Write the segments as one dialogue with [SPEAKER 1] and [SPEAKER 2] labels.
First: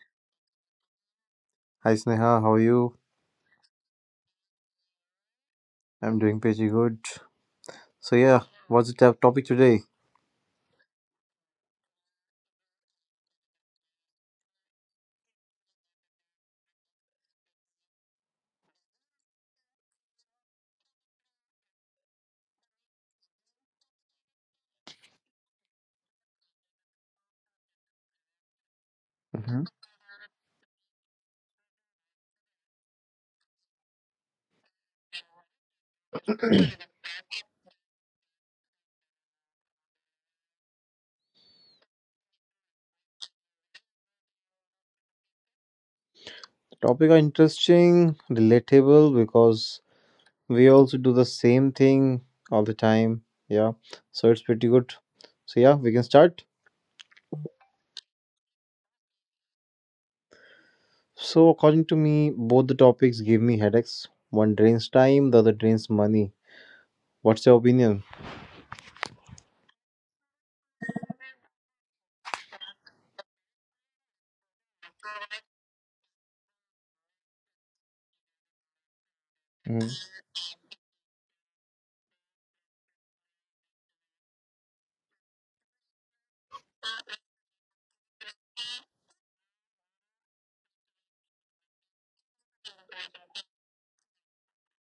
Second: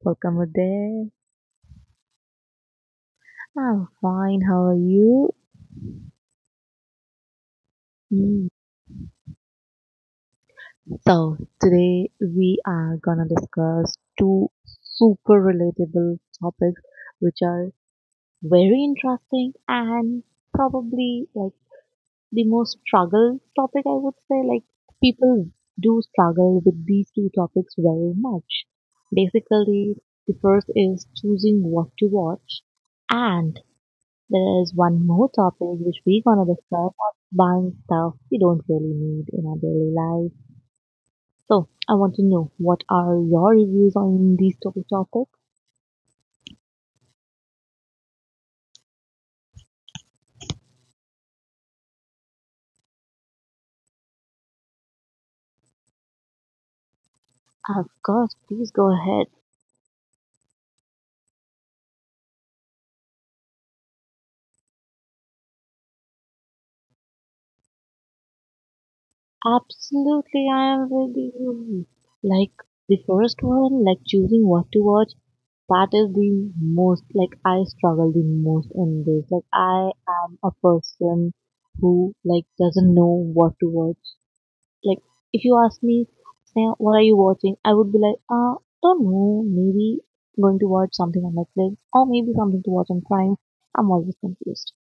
[SPEAKER 1] Welcome, Uday.
[SPEAKER 2] Hi Sneha, how are you?
[SPEAKER 1] I'm fine. How are you?
[SPEAKER 2] I'm doing pretty good. So yeah,
[SPEAKER 1] Mm.
[SPEAKER 2] what's the topic today?
[SPEAKER 1] So today we are gonna discuss two super relatable topics, which are very interesting and probably like the most struggle topic, I would say. Like, people do struggle with these two topics very much.
[SPEAKER 2] Mhm.
[SPEAKER 1] Basically, the first is choosing what to watch, and there is one more topic which we're gonna discuss buying stuff we don't really need in our daily life. So, I want to know what are your reviews on these two topics?
[SPEAKER 2] Topic are interesting, relatable because we also do the same thing all the time. Yeah, so it's pretty good. So yeah, we can start.
[SPEAKER 1] Of course, please go ahead.
[SPEAKER 2] So according to me, both the topics give me headaches. One drains time, the other drains money. What's your opinion?
[SPEAKER 1] Absolutely, I am with you. Like the first one, like choosing what to watch, that is the most like I struggle the most in this. Like
[SPEAKER 2] Mm-hmm.
[SPEAKER 1] I am a person who like doesn't know what to watch. Like if you ask me, say what are you watching, I would be like, don't know, maybe going to watch something on Netflix or maybe something to watch on Prime. I'm always confused.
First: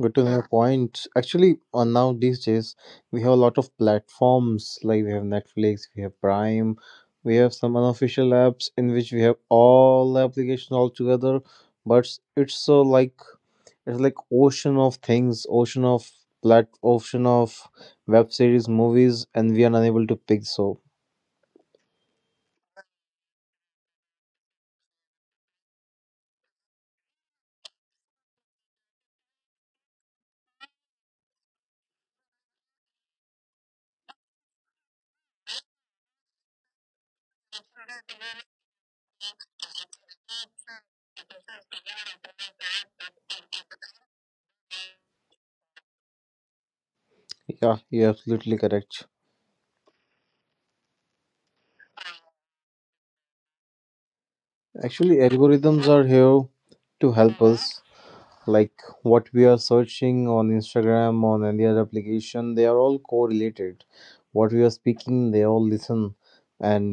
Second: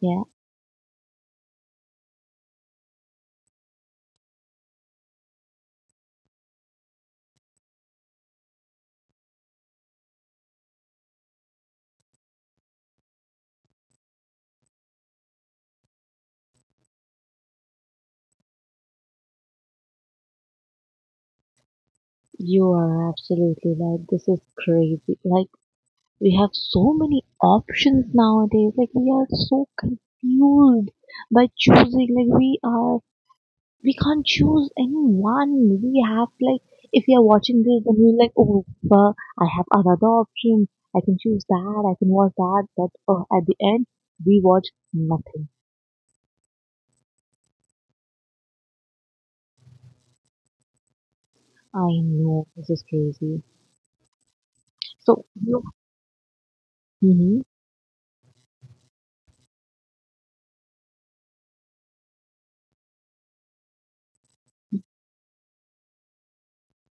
[SPEAKER 2] Good
[SPEAKER 1] Yeah,
[SPEAKER 2] to know your point. Actually, on now these days, we have a lot of platforms. Like we have Netflix, we have Prime, we have some unofficial apps in which we have all the applications all together. But it's so like it's like ocean of things, ocean of ocean of web series, movies, and we are unable to pick. So
[SPEAKER 1] you are absolutely right. This is crazy. Like we have so many options nowadays. Like we are so confused by choosing. Like we can't choose any one. We have like if we are watching this, then we're like, oh, well, I have another option. I can choose that. I can watch that. But at the end, we watch nothing.
[SPEAKER 2] yeah, you're absolutely correct.
[SPEAKER 1] I know this is crazy.
[SPEAKER 2] Actually,
[SPEAKER 1] So you.
[SPEAKER 2] algorithms are here to help
[SPEAKER 1] Hmm.
[SPEAKER 2] us. Like what we are searching on Instagram, on any other application, they are all correlated. What we are speaking, they all listen, and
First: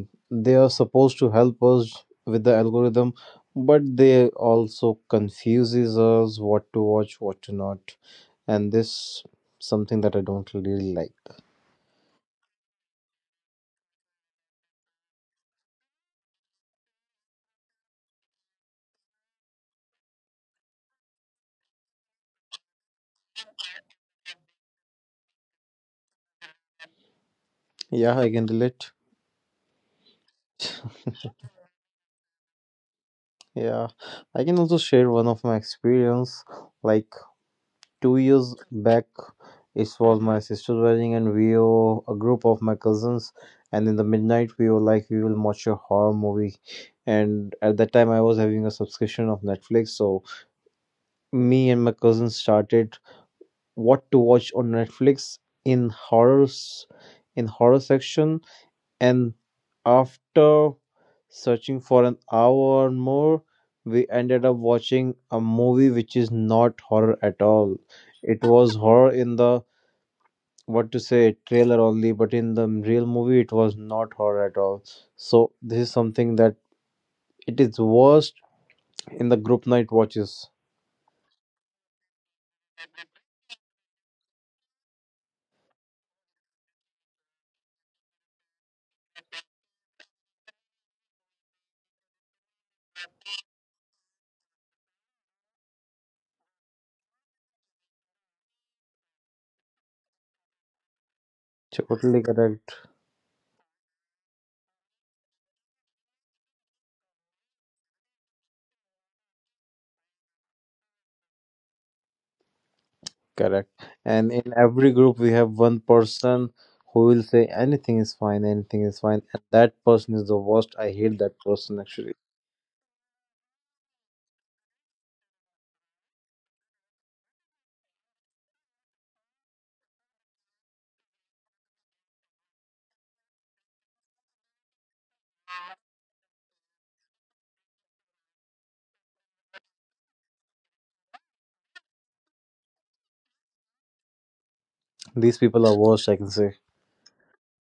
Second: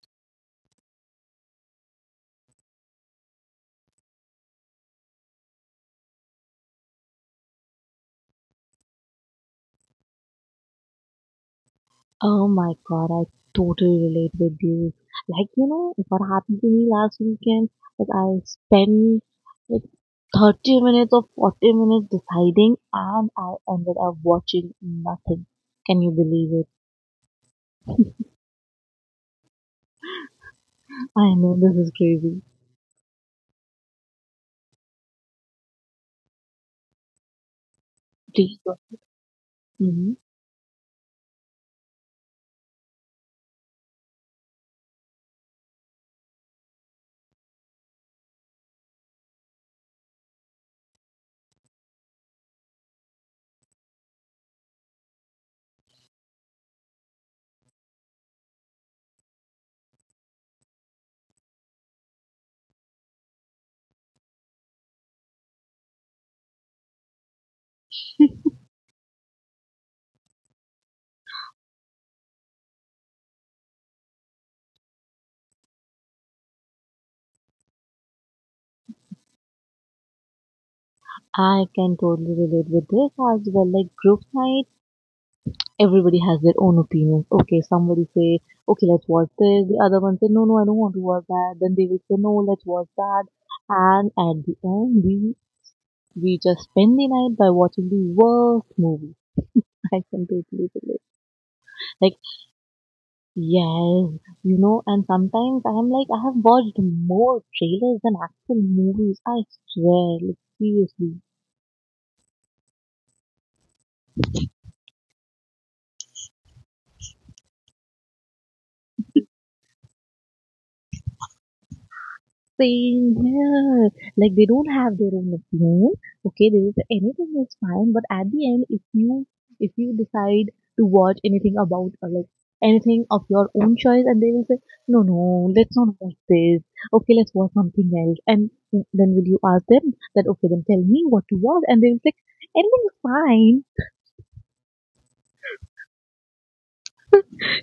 [SPEAKER 2] they are supposed to help us with the algorithm, but they also confuses us what to watch, what to not. And this something that I don't really like.
[SPEAKER 1] Oh my god, I totally relate with you. Like you know what happened to me last weekend? Like I spent like 30 minutes or 40 minutes deciding, and I ended up watching nothing. Can you believe it?
[SPEAKER 2] Yeah, I can relate.
[SPEAKER 1] I know this is crazy.
[SPEAKER 2] Yeah, I can also share one of my experience. Like 2 years
[SPEAKER 1] Please go.
[SPEAKER 2] back, it
[SPEAKER 1] Hmm.
[SPEAKER 2] was my sister's wedding and we were a group of my cousins, and in the midnight we were like, we will watch a horror movie. And at that time I was having a subscription of Netflix, so me and my cousins started what to watch on Netflix, in horrors, in horror section. And after searching for an hour or more, we ended up watching a movie which is not horror at all. It was horror in the what to say trailer only, but in the real movie it was not horror at all. So this is something that it is worst in the group night watches.
[SPEAKER 1] I can totally relate with this as well. Like group night, everybody has their own opinions. Okay, somebody say, okay, let's watch this. The other one say, no, no, I don't want to watch that. Then they will say, no, let's watch that. And at the end, we just spend the night by watching the worst movie. I can totally relate. Like
[SPEAKER 2] Totally correct.
[SPEAKER 1] yes, you know. And sometimes I am like, I have watched more trailers than actual movies. I swear, like seriously.
[SPEAKER 2] Correct. And in every group we have one person who will say anything is fine, anything is fine, and that person is the worst. I hate that person actually.
[SPEAKER 1] Same here. Like they don't have their own opinion. Okay, there is anything is fine, but at the end, if you decide to watch anything about like anything of your own choice, and they will say, no, no, let's not watch this. Okay, let's watch something else. And then will you ask them that? Okay, then tell me what to watch, and they will say, anything is fine.
[SPEAKER 2] These people are worst, I can say.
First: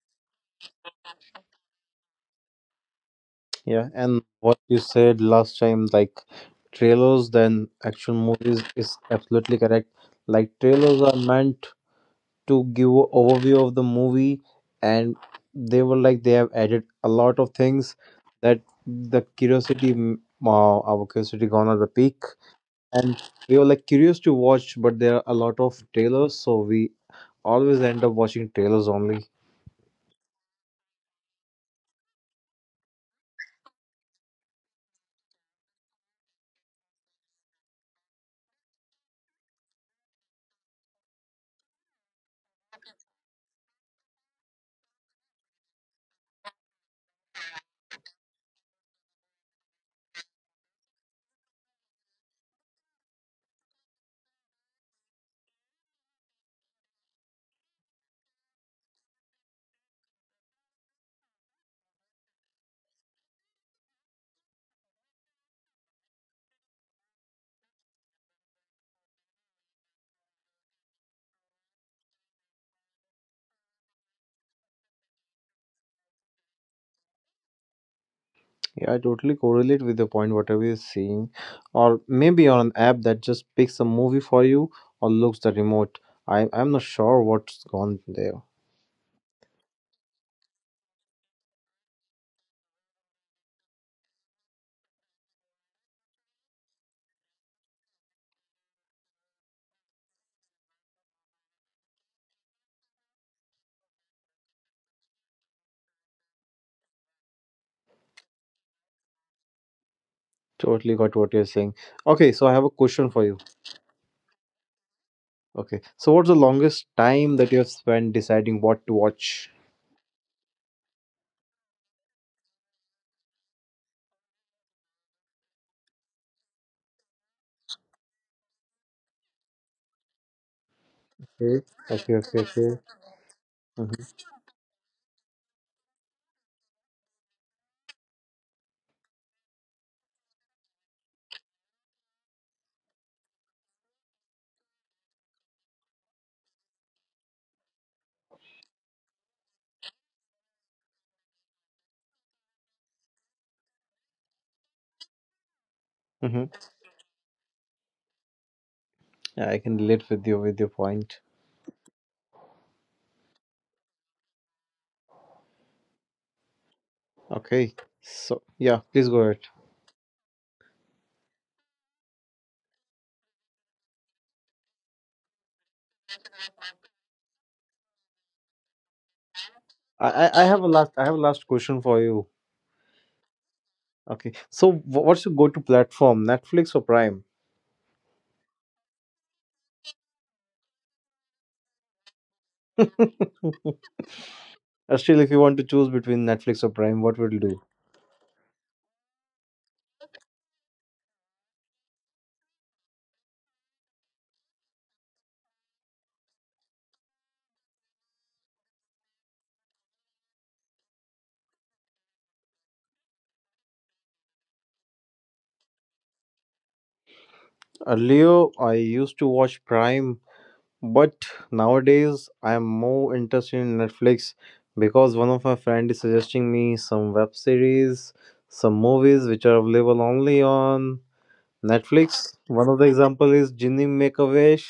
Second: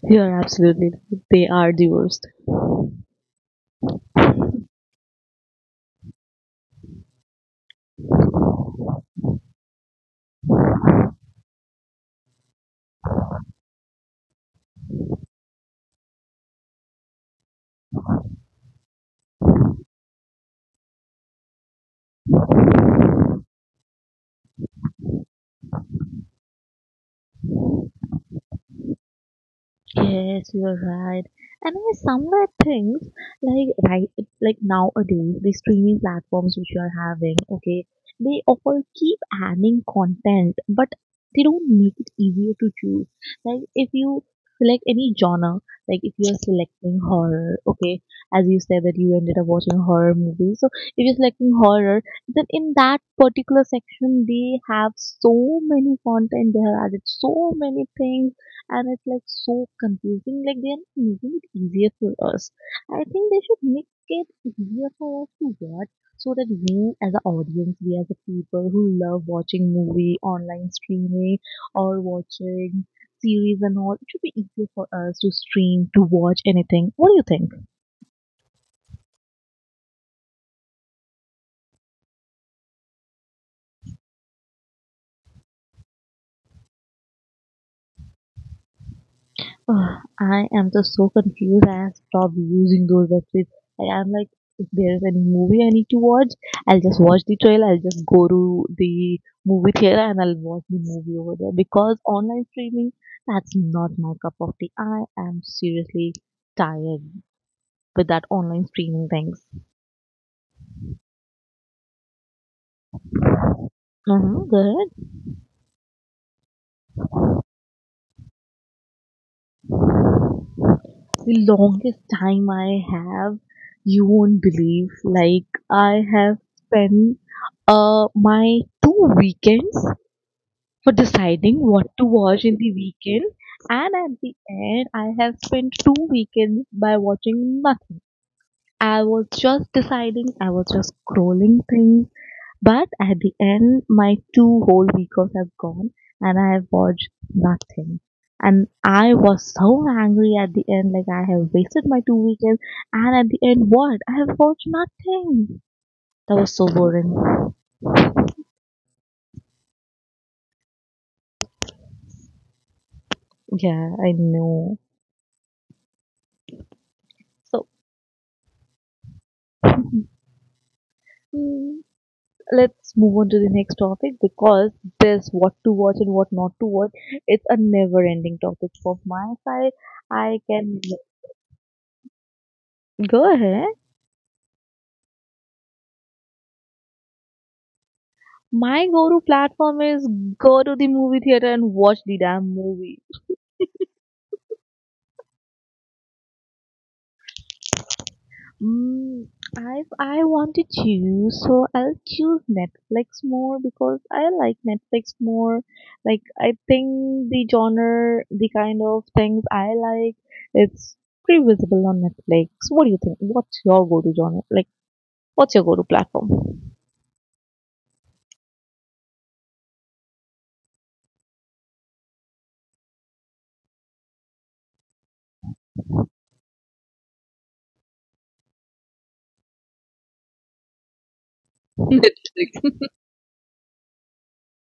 [SPEAKER 1] You're absolutely right. They are the worst.
[SPEAKER 2] Yeah, and what you said last time, like trailers than actual movies is absolutely correct. Like trailers are meant to give a overview of the movie, and they were like they have added a lot of things that the curiosity our curiosity gone at the peak, and we were like curious to watch, but there are a lot of trailers, so we always end up watching trailers only.
[SPEAKER 1] Yes, you're right. And I somewhere think like right like nowadays the streaming platforms which you are having, okay, they all keep adding content, but they don't make it easier to choose. Like if you select any genre, like if you're selecting horror, okay, as you said that you ended up watching horror movies. So if you're selecting horror, then in that particular section they have so many content, they have added so many things and it's like so confusing. Like they're not making it easier for us. I think they should make it easier for us to watch so that we as an audience, we as a people who love watching movie, online streaming or watching series and all, it should be easier for us to stream, to watch anything. What do you think?
[SPEAKER 2] Yeah, I totally correlate with the point whatever you're seeing, or maybe on an app that just picks a movie for you, or looks the remote. I'm not sure what's gone there.
[SPEAKER 1] Ugh, I am just so confused. I have stopped using those websites. Like, I'm like, if there is any movie I need to watch, I'll just watch the trailer. I'll just go to the movie theater and I'll watch the movie over there. Because online streaming, that's not my cup of tea. I am seriously tired with that online streaming things.
[SPEAKER 2] Totally got what you're saying. Okay, so I have a question for you.
[SPEAKER 1] Uh-huh, go.
[SPEAKER 2] Okay. So what's the longest time that you have spent deciding what to watch?
[SPEAKER 1] The longest time I have, you won't believe. Like, I have spent my two weekends for
[SPEAKER 2] Okay.
[SPEAKER 1] deciding what to
[SPEAKER 2] Okay. Okay.
[SPEAKER 1] watch in
[SPEAKER 2] Okay.
[SPEAKER 1] the weekend. And at
[SPEAKER 2] Mm-hmm.
[SPEAKER 1] the end, I have spent two weekends by watching nothing. I was just deciding, I was just scrolling things. But at the end, my two whole weekends have gone and I have watched nothing. And I was so angry at the end, like I have wasted my two weekends. And at the end, what? I have watched nothing. That
[SPEAKER 2] Mm-hmm.
[SPEAKER 1] was so boring.
[SPEAKER 2] Yeah, I can relate with you with your point.
[SPEAKER 1] Yeah, I know. So,
[SPEAKER 2] Okay. So yeah, please go ahead.
[SPEAKER 1] mm, let's move on to the next topic because this what to watch and what not to watch it's a never ending topic from my side.
[SPEAKER 2] I
[SPEAKER 1] I
[SPEAKER 2] I, I have a
[SPEAKER 1] can
[SPEAKER 2] last question for you.
[SPEAKER 1] go ahead.
[SPEAKER 2] Okay. So what's your go-to platform? Netflix or Prime?
[SPEAKER 1] My go to platform is go to the movie theater and watch the damn movie.
[SPEAKER 2] Still, if you want to choose between Netflix or Prime, what would you do?
[SPEAKER 1] Mm, I want to choose, so I'll choose Netflix more because I like Netflix more. Like I think the genre, the kind of things I like, it's pretty visible on Netflix. What do you think? What's your go-to genre? Like, what's your go-to platform?
[SPEAKER 2] Earlier, I used to watch Prime, but nowadays, I am more interested in Netflix because one of my friend is suggesting me some web series, some movies which are available only on Netflix. One of
[SPEAKER 1] Netflix.
[SPEAKER 2] the example is Jinny Make a Wish,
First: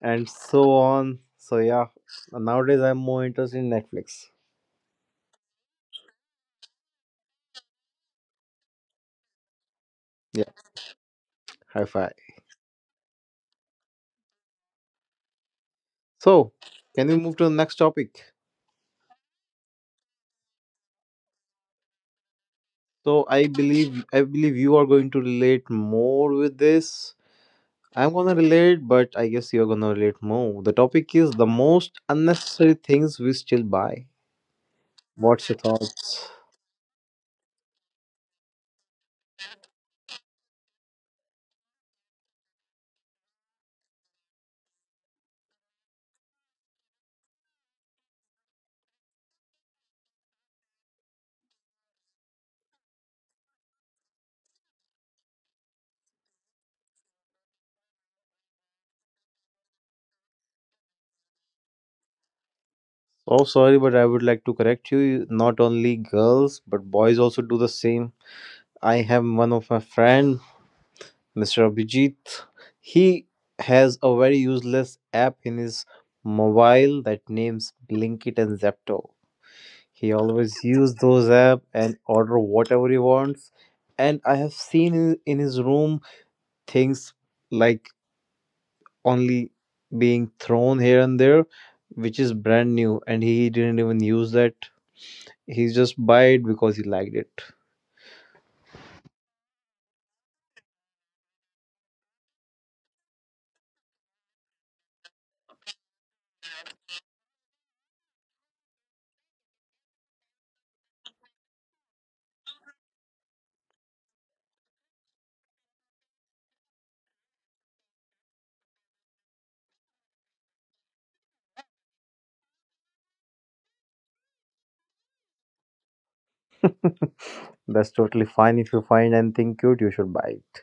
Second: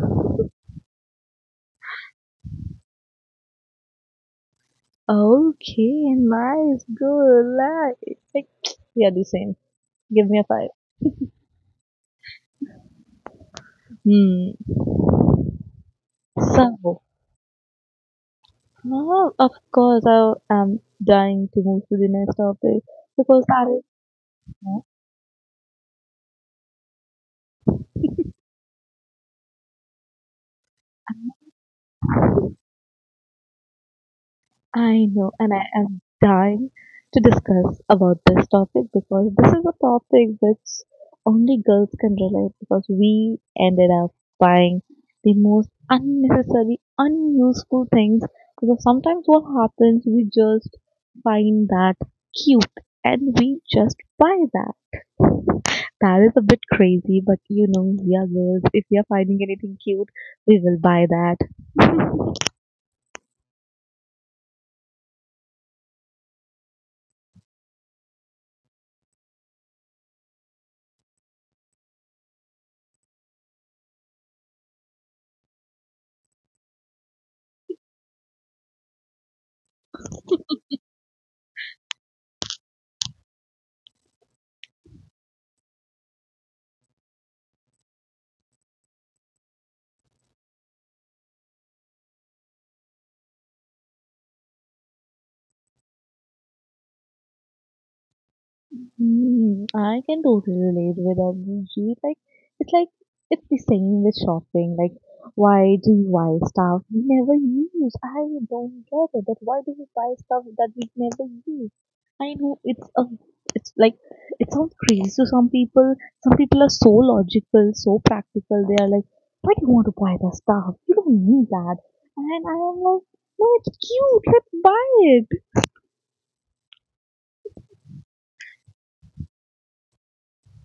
[SPEAKER 2] and so on. So yeah, nowadays I'm more interested in Netflix.
[SPEAKER 1] Okay, nice, good, like, we are the same. Give me a
[SPEAKER 2] Yeah,
[SPEAKER 1] five.
[SPEAKER 2] high five.
[SPEAKER 1] Hmm.
[SPEAKER 2] So,
[SPEAKER 1] So.
[SPEAKER 2] can we move to the next topic?
[SPEAKER 1] No, of course, I am dying to move to the next topic
[SPEAKER 2] So
[SPEAKER 1] because
[SPEAKER 2] I
[SPEAKER 1] that is.
[SPEAKER 2] believe I believe you are going to relate more with this. I'm gonna relate, but I guess you're gonna relate more. The topic is the most unnecessary things we still buy.
[SPEAKER 1] I know,
[SPEAKER 2] What's
[SPEAKER 1] and
[SPEAKER 2] your
[SPEAKER 1] I am
[SPEAKER 2] thoughts?
[SPEAKER 1] dying to discuss about this topic because this is a topic which only girls can relate because we ended up buying the most unnecessary, unuseful things because sometimes what happens, we just find that cute and we just buy that. That is a bit crazy, but you know, we are girls. If we are finding anything cute, we will buy that.
[SPEAKER 2] Oh, sorry, but I would like to correct you. Not only girls, but boys also do the same. I have one of my friend, Mr. Abhijit. He has a very useless app in his mobile that names Blinkit and Zepto. He always use those app and order whatever he wants. And I have seen in his room things like only being thrown here and there, which is brand new, and he didn't even use that. He just buy it because he liked it.
[SPEAKER 1] I can totally relate with Abhijit. Like, it's the same with shopping. Like, why do you buy stuff we never use? I don't get it. That why do we buy stuff that we never use? I know it's like, it sounds crazy to some people. Some people are so logical, so practical. They are like, why do you want to buy that stuff? You don't need that. And I am like, no, it's cute. Let's buy it.
[SPEAKER 2] That's totally fine. If you find anything cute, you should buy it,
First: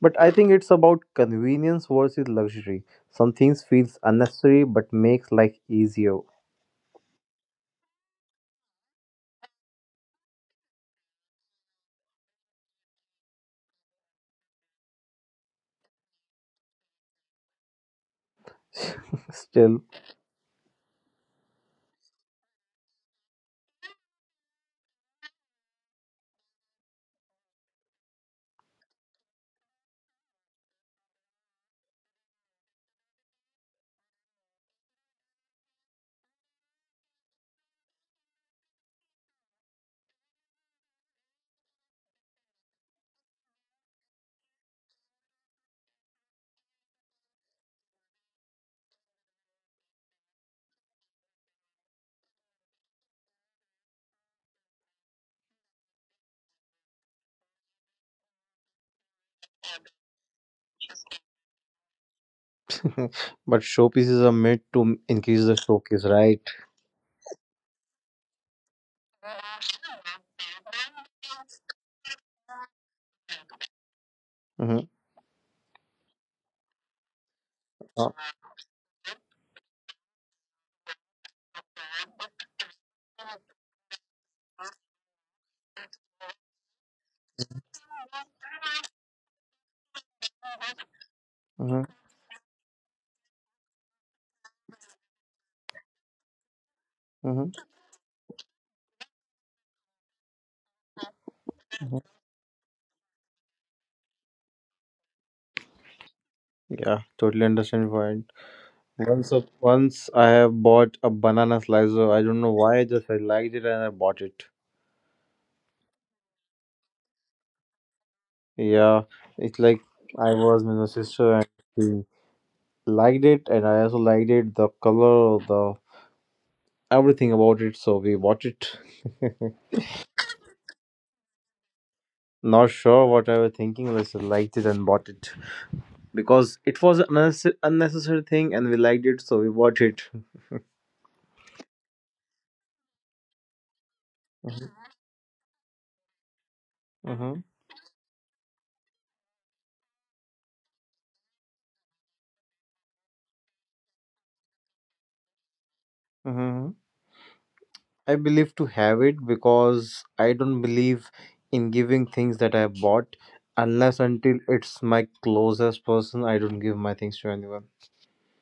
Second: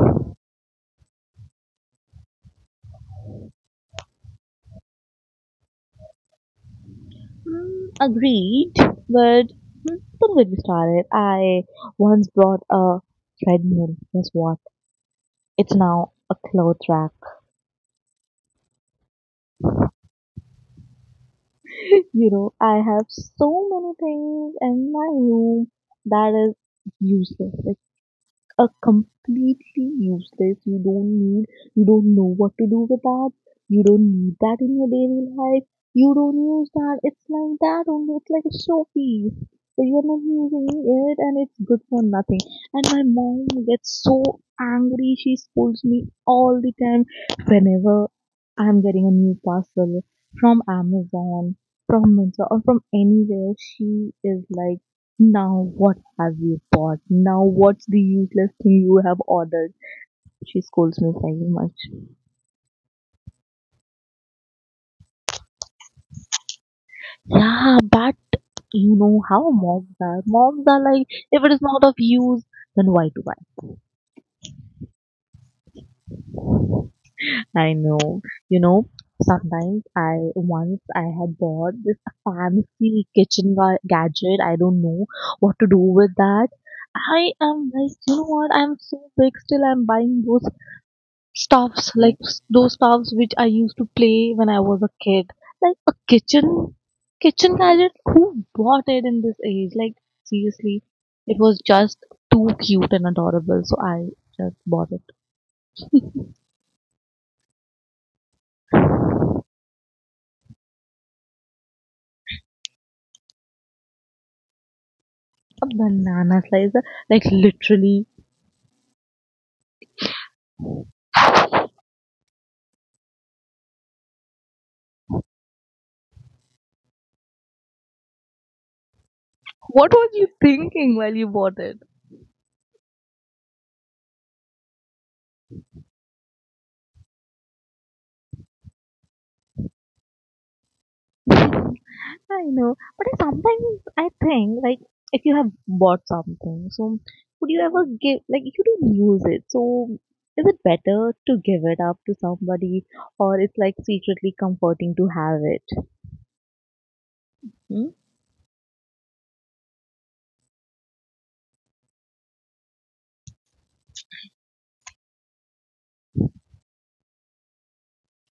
[SPEAKER 2] but I think it's about convenience versus luxury. Some things feels unnecessary but makes life easier.
[SPEAKER 1] Agreed, but don't get me started. I once bought a treadmill. Guess what? It's now a clothes rack.
[SPEAKER 2] Still.
[SPEAKER 1] You know, I have so many things in my room that is useless. A completely useless. You don't need. You don't know what to do with that. You don't need that in your daily life. You don't use that. It's like that only. It's like a showpiece, so you're not using it, and it's good for nothing. And my mom gets so angry. She scolds me all the time whenever I'm getting a new parcel from Amazon, from Myntra, or from anywhere. She is like, now what have you bought? Now what's the useless thing you have ordered? She scolds me very much.
[SPEAKER 2] But showpieces are made to increase the showcase, right?
[SPEAKER 1] Yeah, but you know how moms are. Moms are like, if it is not of use, then why to buy?
[SPEAKER 2] Mm-hmm.
[SPEAKER 1] I
[SPEAKER 2] Uh,
[SPEAKER 1] know. You know, sometimes once I had bought this fancy kitchen gadget. I don't know what to do with that. I am like, you know what? I'm so big still. I'm buying those
[SPEAKER 2] Mm-hmm.
[SPEAKER 1] stuffs like those stuffs which I used to play when I was a kid, like a kitchen
[SPEAKER 2] Mm-hmm.
[SPEAKER 1] kitchen gadget. Who bought it in this age? Like seriously, it was just too cute and adorable, so I just bought it.
[SPEAKER 2] Yeah, totally understand your point. Once, once I have bought a banana slicer. I don't know why. I just I liked it and I bought it.
[SPEAKER 1] A banana slicer, like literally.
[SPEAKER 2] Yeah, it's like I was with my sister and she liked it, and I also liked it. The color, the everything about it. So we bought it.
[SPEAKER 1] What was you thinking while you bought it?
[SPEAKER 2] Not sure what I was thinking. But I just liked it and bought it because it was an unnecessary thing, and we liked it, so we bought it.
[SPEAKER 1] I know, but I sometimes I think like if you have bought something, so
[SPEAKER 2] Mm-hmm.
[SPEAKER 1] would you ever give like you don't use it, so is it better to give it up to somebody or it's like secretly comforting to have it?
[SPEAKER 2] Mm-hmm.
[SPEAKER 1] Hmm?
[SPEAKER 2] I believe to have it because I don't believe in giving things that I bought unless until it's my closest person. I don't give my things to anyone.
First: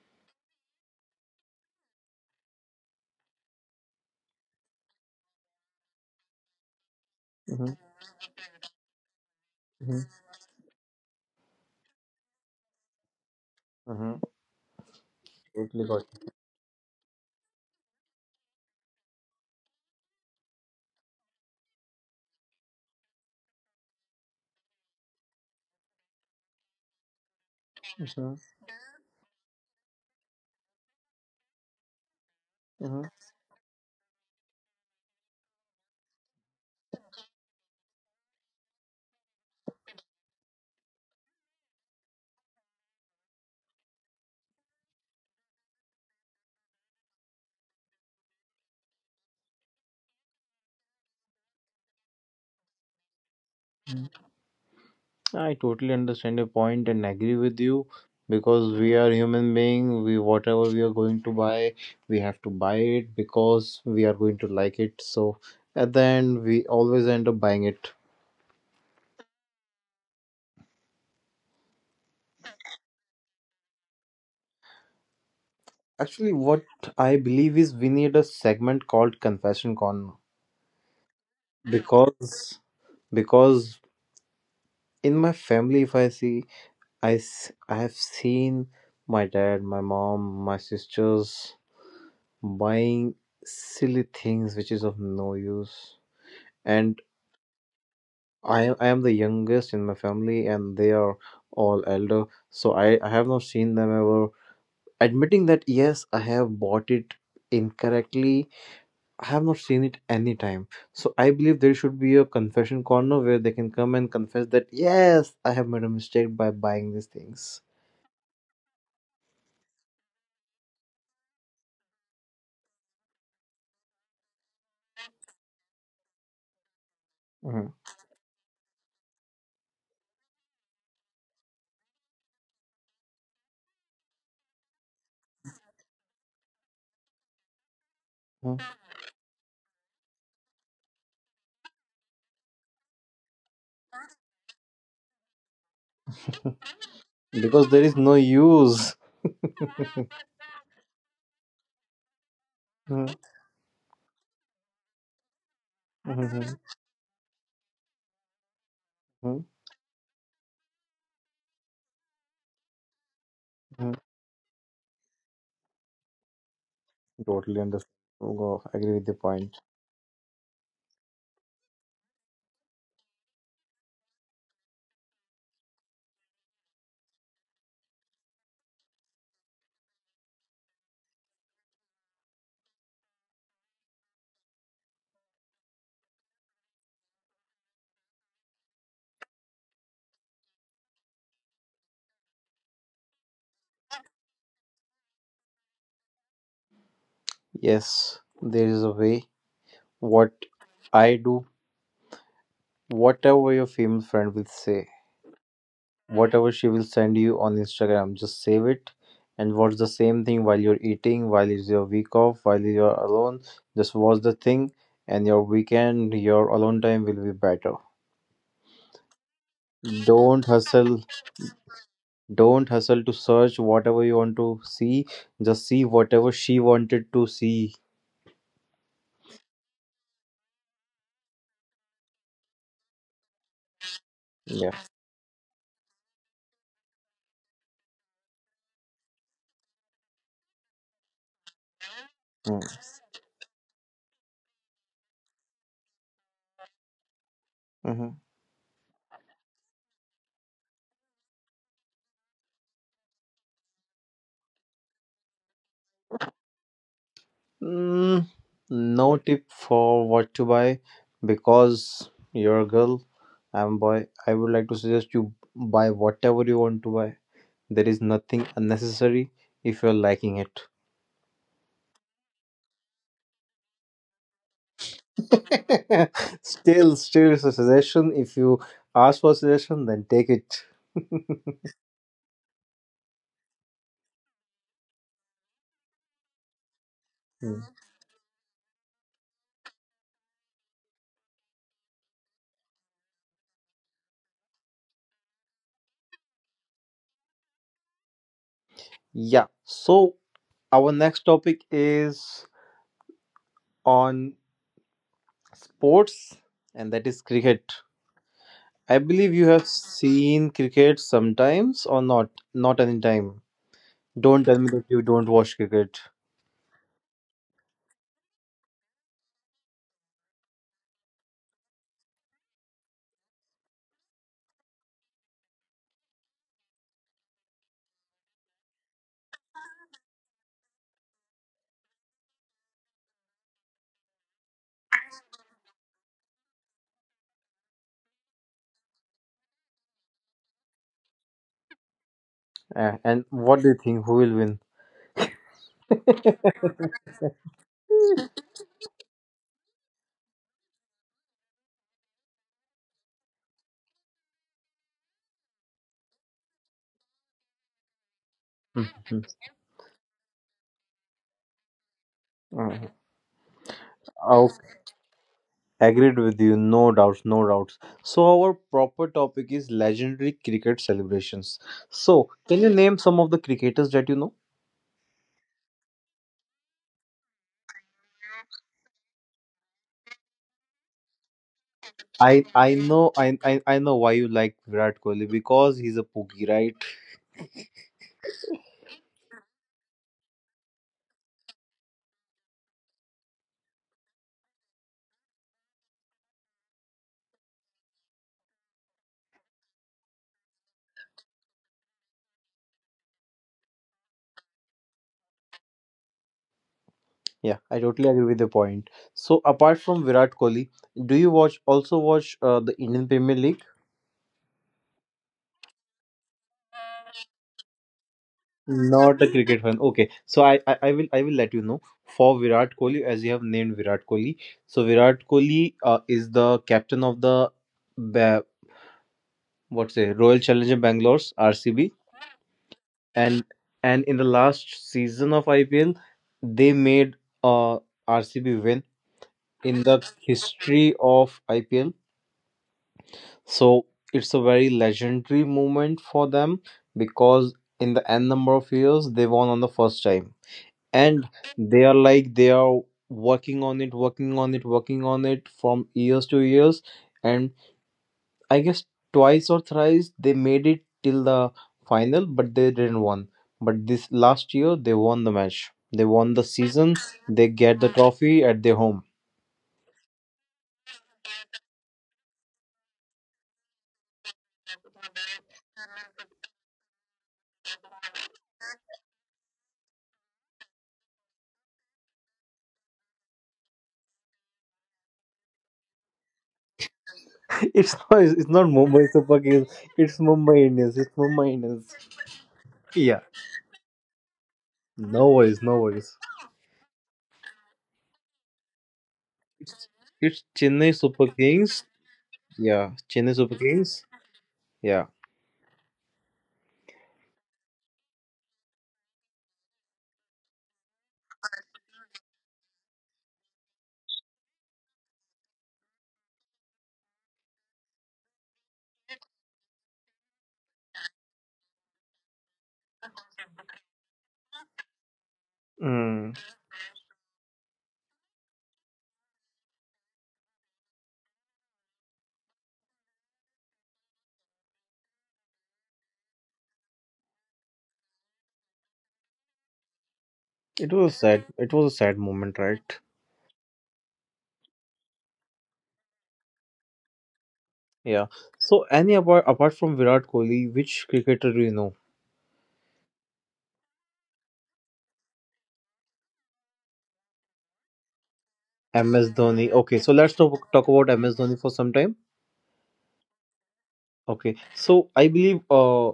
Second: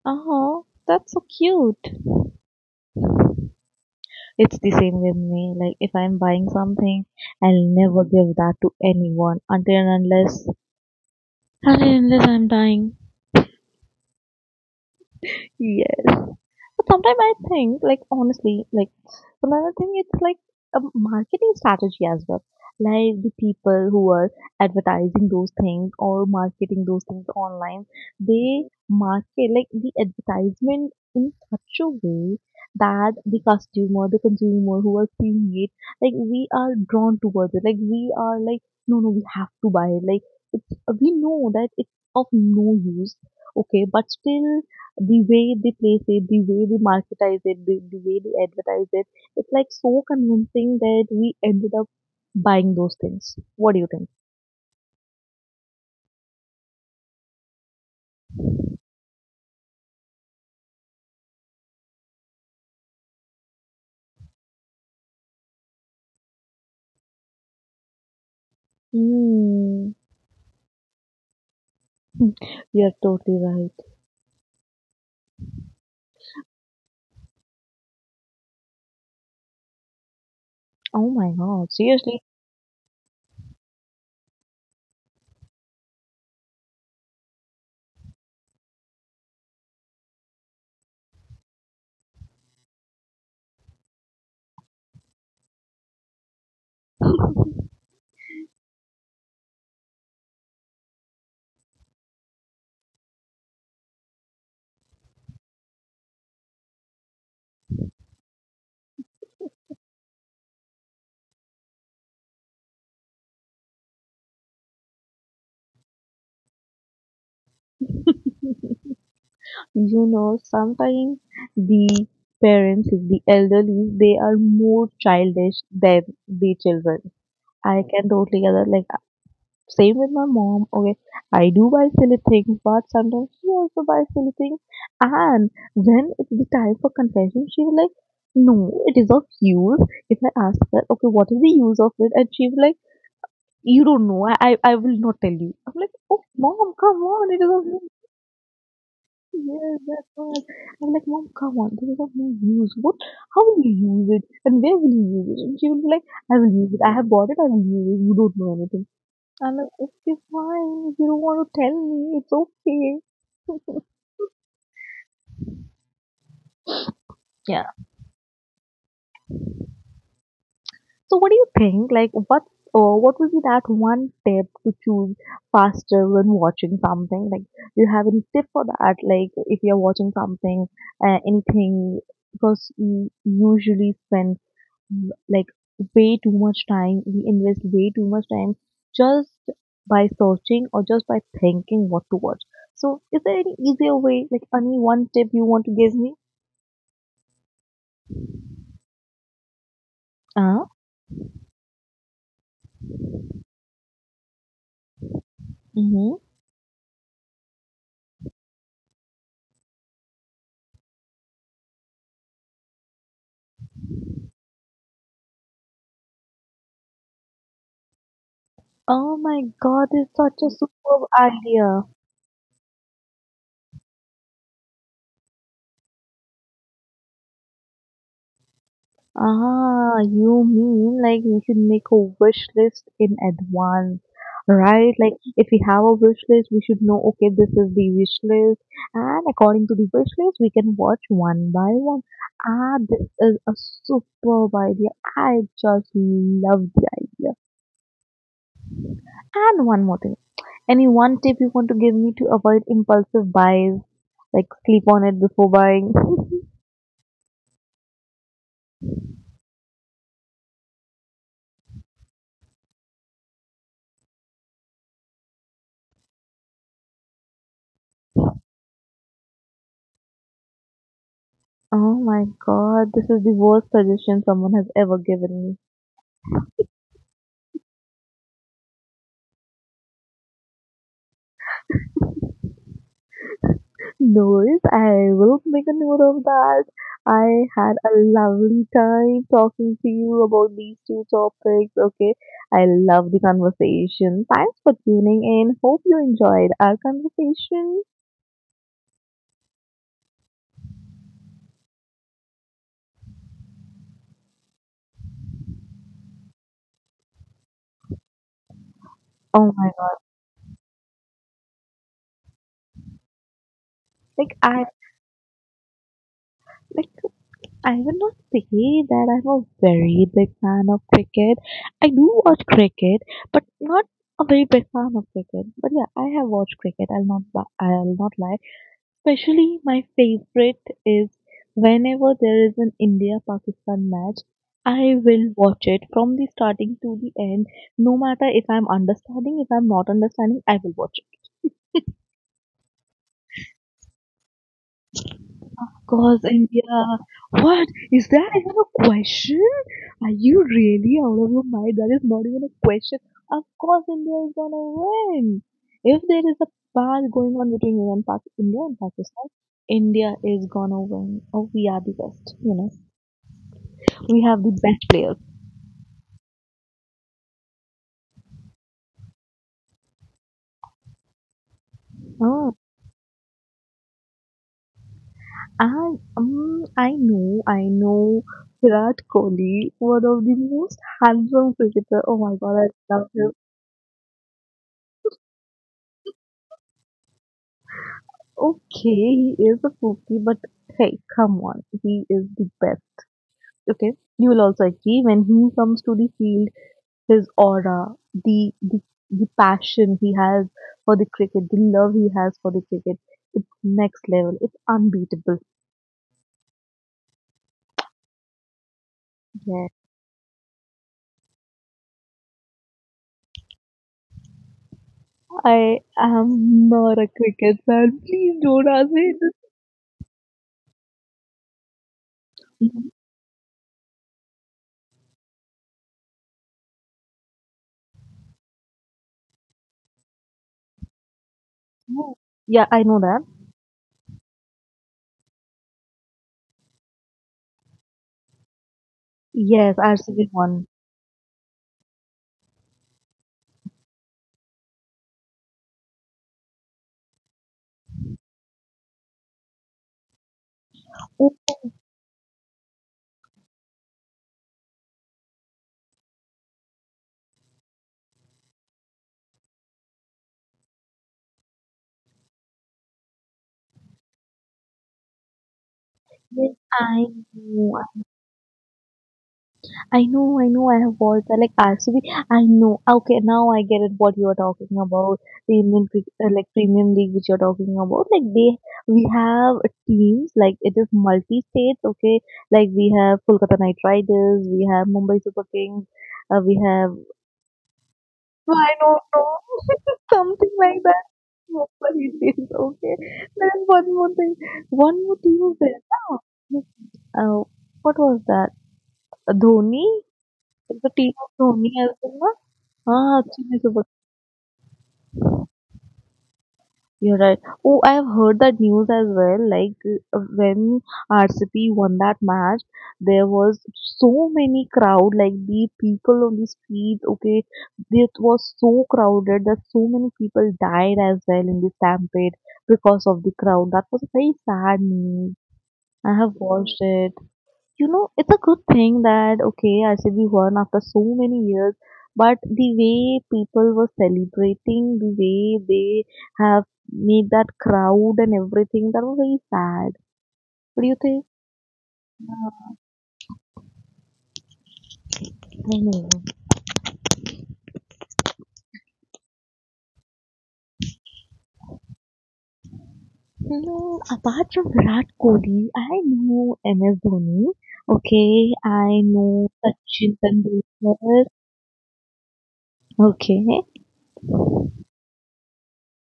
[SPEAKER 1] Uh-huh. That's so cute. It's the same with me. Like if I'm buying something, I'll
[SPEAKER 2] Mm-hmm.
[SPEAKER 1] never give that to anyone until
[SPEAKER 2] Mm-hmm.
[SPEAKER 1] and unless until and unless I'm dying.
[SPEAKER 2] Mm-hmm. Totally
[SPEAKER 1] Yes.
[SPEAKER 2] got.
[SPEAKER 1] But sometimes I think, like honestly, like sometimes I think it's like a marketing strategy as well. Like the people who are advertising those things or marketing those things online, they
[SPEAKER 2] Mm-hmm.
[SPEAKER 1] market like the advertisement in such a way that the customer, the consumer who are seeing it, like we are drawn towards it. Like we are like, no, no, we have to buy it. Like it's we know that it's of no use, okay, but still the way they place it, the way they marketize it, the way they advertise it, it's like so convincing that we ended up buying those things. What do you think?
[SPEAKER 2] I totally understand your point and agree with you because we are human being. We whatever we are going to buy, we have to buy it because we are going to like it. So at the end, we always end up buying it.
[SPEAKER 1] Mm, you're totally right.
[SPEAKER 2] Actually, what I believe is we need a segment called Confession Corner
[SPEAKER 1] Oh my god, seriously.
[SPEAKER 2] because because in my family, if I see, I s- I have seen my dad, my mom, my sisters buying silly things which is of no use, and
[SPEAKER 1] you
[SPEAKER 2] I I am the youngest in my family, and they are all elder, so I have not seen them ever admitting that yes, I have bought it incorrectly. I have not seen it any time. So I believe there should be a confession corner where they can come and confess that yes, I have made a mistake by buying these things.
[SPEAKER 1] sometimes the parents, the elderly, they are more childish than the children.
[SPEAKER 2] Mhm.
[SPEAKER 1] I can totally get that. Like, same with my mom. Okay, I do buy silly things, but sometimes she also buys silly things. And when it's the time for confession, she's like, "No,
[SPEAKER 2] Mhm.
[SPEAKER 1] it is of use." If I ask her, "Okay, what is the use of it?" And she's like, "You don't know. I will not tell you." I'm like, "Oh, mom, come on! It is of
[SPEAKER 2] Because
[SPEAKER 1] no
[SPEAKER 2] there
[SPEAKER 1] use."
[SPEAKER 2] is no use.
[SPEAKER 1] Yes, that's all. I'm like, "Mom, come on! This is of no use. What?
[SPEAKER 2] Mhm.
[SPEAKER 1] How will you use it? And where will you use it?" And she will be like,
[SPEAKER 2] Mhm.
[SPEAKER 1] "I will use it. I have bought it. I will use it. You don't know anything."
[SPEAKER 2] Mhm.
[SPEAKER 1] I'm like, okay, fine, if you don't want to tell me. It's okay.
[SPEAKER 2] Mhm. Totally
[SPEAKER 1] Yeah.
[SPEAKER 2] understand. Oh, God, I agree with the point.
[SPEAKER 1] So, what do you think? Like, what would be that one tip to choose faster when watching something? Like, do you have any tip for that? Like, if you're watching something, anything, because we usually spend like way too much time. We invest way too much time just by searching or just by thinking what to watch. So, is there any easier way? Like, any one tip you want to give me?
[SPEAKER 2] Yes, there is a way. What I do, whatever your female friend will say,
[SPEAKER 1] Mm-hmm.
[SPEAKER 2] whatever she will send you on Instagram, just save it and watch the same thing while you're eating, while it's your week off, while you're alone. Just watch the thing, and your weekend, your alone time will be better.
[SPEAKER 1] Oh my God, it's such
[SPEAKER 2] Don't
[SPEAKER 1] a superb
[SPEAKER 2] hustle.
[SPEAKER 1] idea.
[SPEAKER 2] Don't hustle to search whatever you want to see. Just see whatever she wanted to see.
[SPEAKER 1] Ah, you mean like we should make a wish list in advance,
[SPEAKER 2] Yeah.
[SPEAKER 1] right? Like if we have a wish list, we should know, okay, this is the wish list, and according to the wish list, we can watch one by one.
[SPEAKER 2] Mm.
[SPEAKER 1] Ah, this is a superb idea. I just love the idea.
[SPEAKER 2] Mm-hmm.
[SPEAKER 1] And one more thing. Any one tip you want to give me to avoid impulsive buys, like sleep on it before buying?
[SPEAKER 2] Mm, no tip for what to buy because you're a girl, I'm boy. I would like to suggest you buy whatever you want to buy. There is nothing unnecessary if you're liking it.
[SPEAKER 1] Oh my God, this is the worst suggestion someone has ever given me.
[SPEAKER 2] Still, still it's a suggestion. If you ask for a suggestion, then take it.
[SPEAKER 1] Noise, I will make a note of that. I
[SPEAKER 2] Mm.
[SPEAKER 1] had a lovely time talking to you about these two topics, okay? I love the conversation. Thanks for tuning in. Hope you enjoyed our conversation.
[SPEAKER 2] Yeah. So our next topic is on sports, and that is cricket. I believe you
[SPEAKER 1] Oh
[SPEAKER 2] have
[SPEAKER 1] my God.
[SPEAKER 2] seen cricket sometimes or not, not anytime.
[SPEAKER 1] Like
[SPEAKER 2] Don't tell
[SPEAKER 1] I
[SPEAKER 2] me that you don't watch cricket.
[SPEAKER 1] like I will not say that I'm a very big fan of cricket. I do watch cricket, but not a very big fan of cricket. But yeah, I have watched cricket. I'll not. I'll not lie. Especially my favorite is whenever there is an India-Pakistan match. I will watch it from the starting to the end, no matter if I'm understanding, if I'm not understanding, I will watch it.
[SPEAKER 2] And what do you think? Who will win?
[SPEAKER 1] Cause India, what is that even a question? Are you really out of your mind? That is not even a question. Of course, India is gonna win. If there is a battle going on between India and, India and
[SPEAKER 2] Mhm.
[SPEAKER 1] Pakistan, India is gonna win. Oh, we are the best. You know,
[SPEAKER 2] Uh,
[SPEAKER 1] we have the best players.
[SPEAKER 2] I agreed with you, no doubts, no doubts. So our proper topic is legendary cricket celebrations. So
[SPEAKER 1] Oh,
[SPEAKER 2] can you name some of the cricketers that you know?
[SPEAKER 1] and I know, Virat Kohli, one of the most handsome cricketer. Oh my
[SPEAKER 2] I
[SPEAKER 1] God, I
[SPEAKER 2] I
[SPEAKER 1] love
[SPEAKER 2] know
[SPEAKER 1] him.
[SPEAKER 2] I I know why you like Virat Kohli because he's a pookie, right?
[SPEAKER 1] Okay, he is a fluky, but hey, come on, he is the best. Okay, you will also agree when he comes to the field, his aura, the the passion he has for the cricket, the love he has for the cricket, it's next level. It's unbeatable.
[SPEAKER 2] Yeah, I totally agree with the point. So
[SPEAKER 1] Yeah,
[SPEAKER 2] apart from Virat Kohli, do you watch also watch the Indian Premier League?
[SPEAKER 1] I am not a cricket fan. Please don't ask me
[SPEAKER 2] Not a cricket fan. Okay, so I will I will let you know for
[SPEAKER 1] this.
[SPEAKER 2] Virat Kohli as you have named Virat Kohli. So Virat Kohli is the captain of the Ba- what's it Royal Challenger Bangalore's RCB.
[SPEAKER 1] Yeah, I know that.
[SPEAKER 2] And in the last season of IPL, they made uh RCB win
[SPEAKER 1] Yes,
[SPEAKER 2] in the
[SPEAKER 1] RCB won.
[SPEAKER 2] history of IPL. So it's a very legendary moment for them because in the n number of years, they won on the first time. And
[SPEAKER 1] Oh,
[SPEAKER 2] they are like they are working on it, working on it, working on it from years to years. And I guess twice or thrice they made it till the final, but they didn't won. But this last year they won the match. They won the
[SPEAKER 1] yes,
[SPEAKER 2] season. They get
[SPEAKER 1] know,
[SPEAKER 2] the trophy at their home.
[SPEAKER 1] I know, I have watched that. Like RCB, I know. Okay, now I get it. What you are talking about the like Premium League, which you are talking about. Like they, we have teams. Like it is multi states. Okay, like we have Kolkata Knight Riders, we have Mumbai Super Kings, we have
[SPEAKER 2] It's not. It's
[SPEAKER 1] no,
[SPEAKER 2] not
[SPEAKER 1] I
[SPEAKER 2] Mumbai
[SPEAKER 1] don't know,
[SPEAKER 2] Super Kings. It's
[SPEAKER 1] something
[SPEAKER 2] Mumbai
[SPEAKER 1] like
[SPEAKER 2] Indians. It's
[SPEAKER 1] that.
[SPEAKER 2] Mumbai Indians.
[SPEAKER 1] Mumbai Indians. Okay,
[SPEAKER 2] Yeah.
[SPEAKER 1] then one more thing. One more
[SPEAKER 2] No
[SPEAKER 1] team
[SPEAKER 2] worries,
[SPEAKER 1] is
[SPEAKER 2] no
[SPEAKER 1] there
[SPEAKER 2] worries.
[SPEAKER 1] now. Uh, what was that?
[SPEAKER 2] It's,
[SPEAKER 1] Dhoni.
[SPEAKER 2] it's
[SPEAKER 1] It's
[SPEAKER 2] Chennai
[SPEAKER 1] a team
[SPEAKER 2] Super
[SPEAKER 1] of Dhoni
[SPEAKER 2] Kings.
[SPEAKER 1] as well.
[SPEAKER 2] Yeah,
[SPEAKER 1] Ah,
[SPEAKER 2] Chennai Super
[SPEAKER 1] Chennai Super.
[SPEAKER 2] Kings. Yeah.
[SPEAKER 1] You're right. Oh, I have heard that news as well. Like when RCP won that match, there was so many crowd. Like the people on the streets. Okay, it was so crowded that so many people died as well in the stampede because of the crowd. That was very sad news. I
[SPEAKER 2] Mm.
[SPEAKER 1] have watched it. You know, it's a good thing that okay, RCB won after so many years, but the way people were celebrating, the way they have made that crowd and everything, that was very sad.
[SPEAKER 2] It
[SPEAKER 1] What do you
[SPEAKER 2] was a
[SPEAKER 1] think?
[SPEAKER 2] sad. It was a sad moment, right?
[SPEAKER 1] I know.
[SPEAKER 2] Yeah. So, any apart from Virat Kohli, which cricketer do you know?
[SPEAKER 1] No, apart from Virat Kohli, I know MS Dhoni. Okay, I
[SPEAKER 2] MS
[SPEAKER 1] know
[SPEAKER 2] Dhoni. Okay, so
[SPEAKER 1] Sachin
[SPEAKER 2] let's talk about
[SPEAKER 1] Tendulkar.
[SPEAKER 2] MS Dhoni for some time.
[SPEAKER 1] Okay,
[SPEAKER 2] Okay, so I believe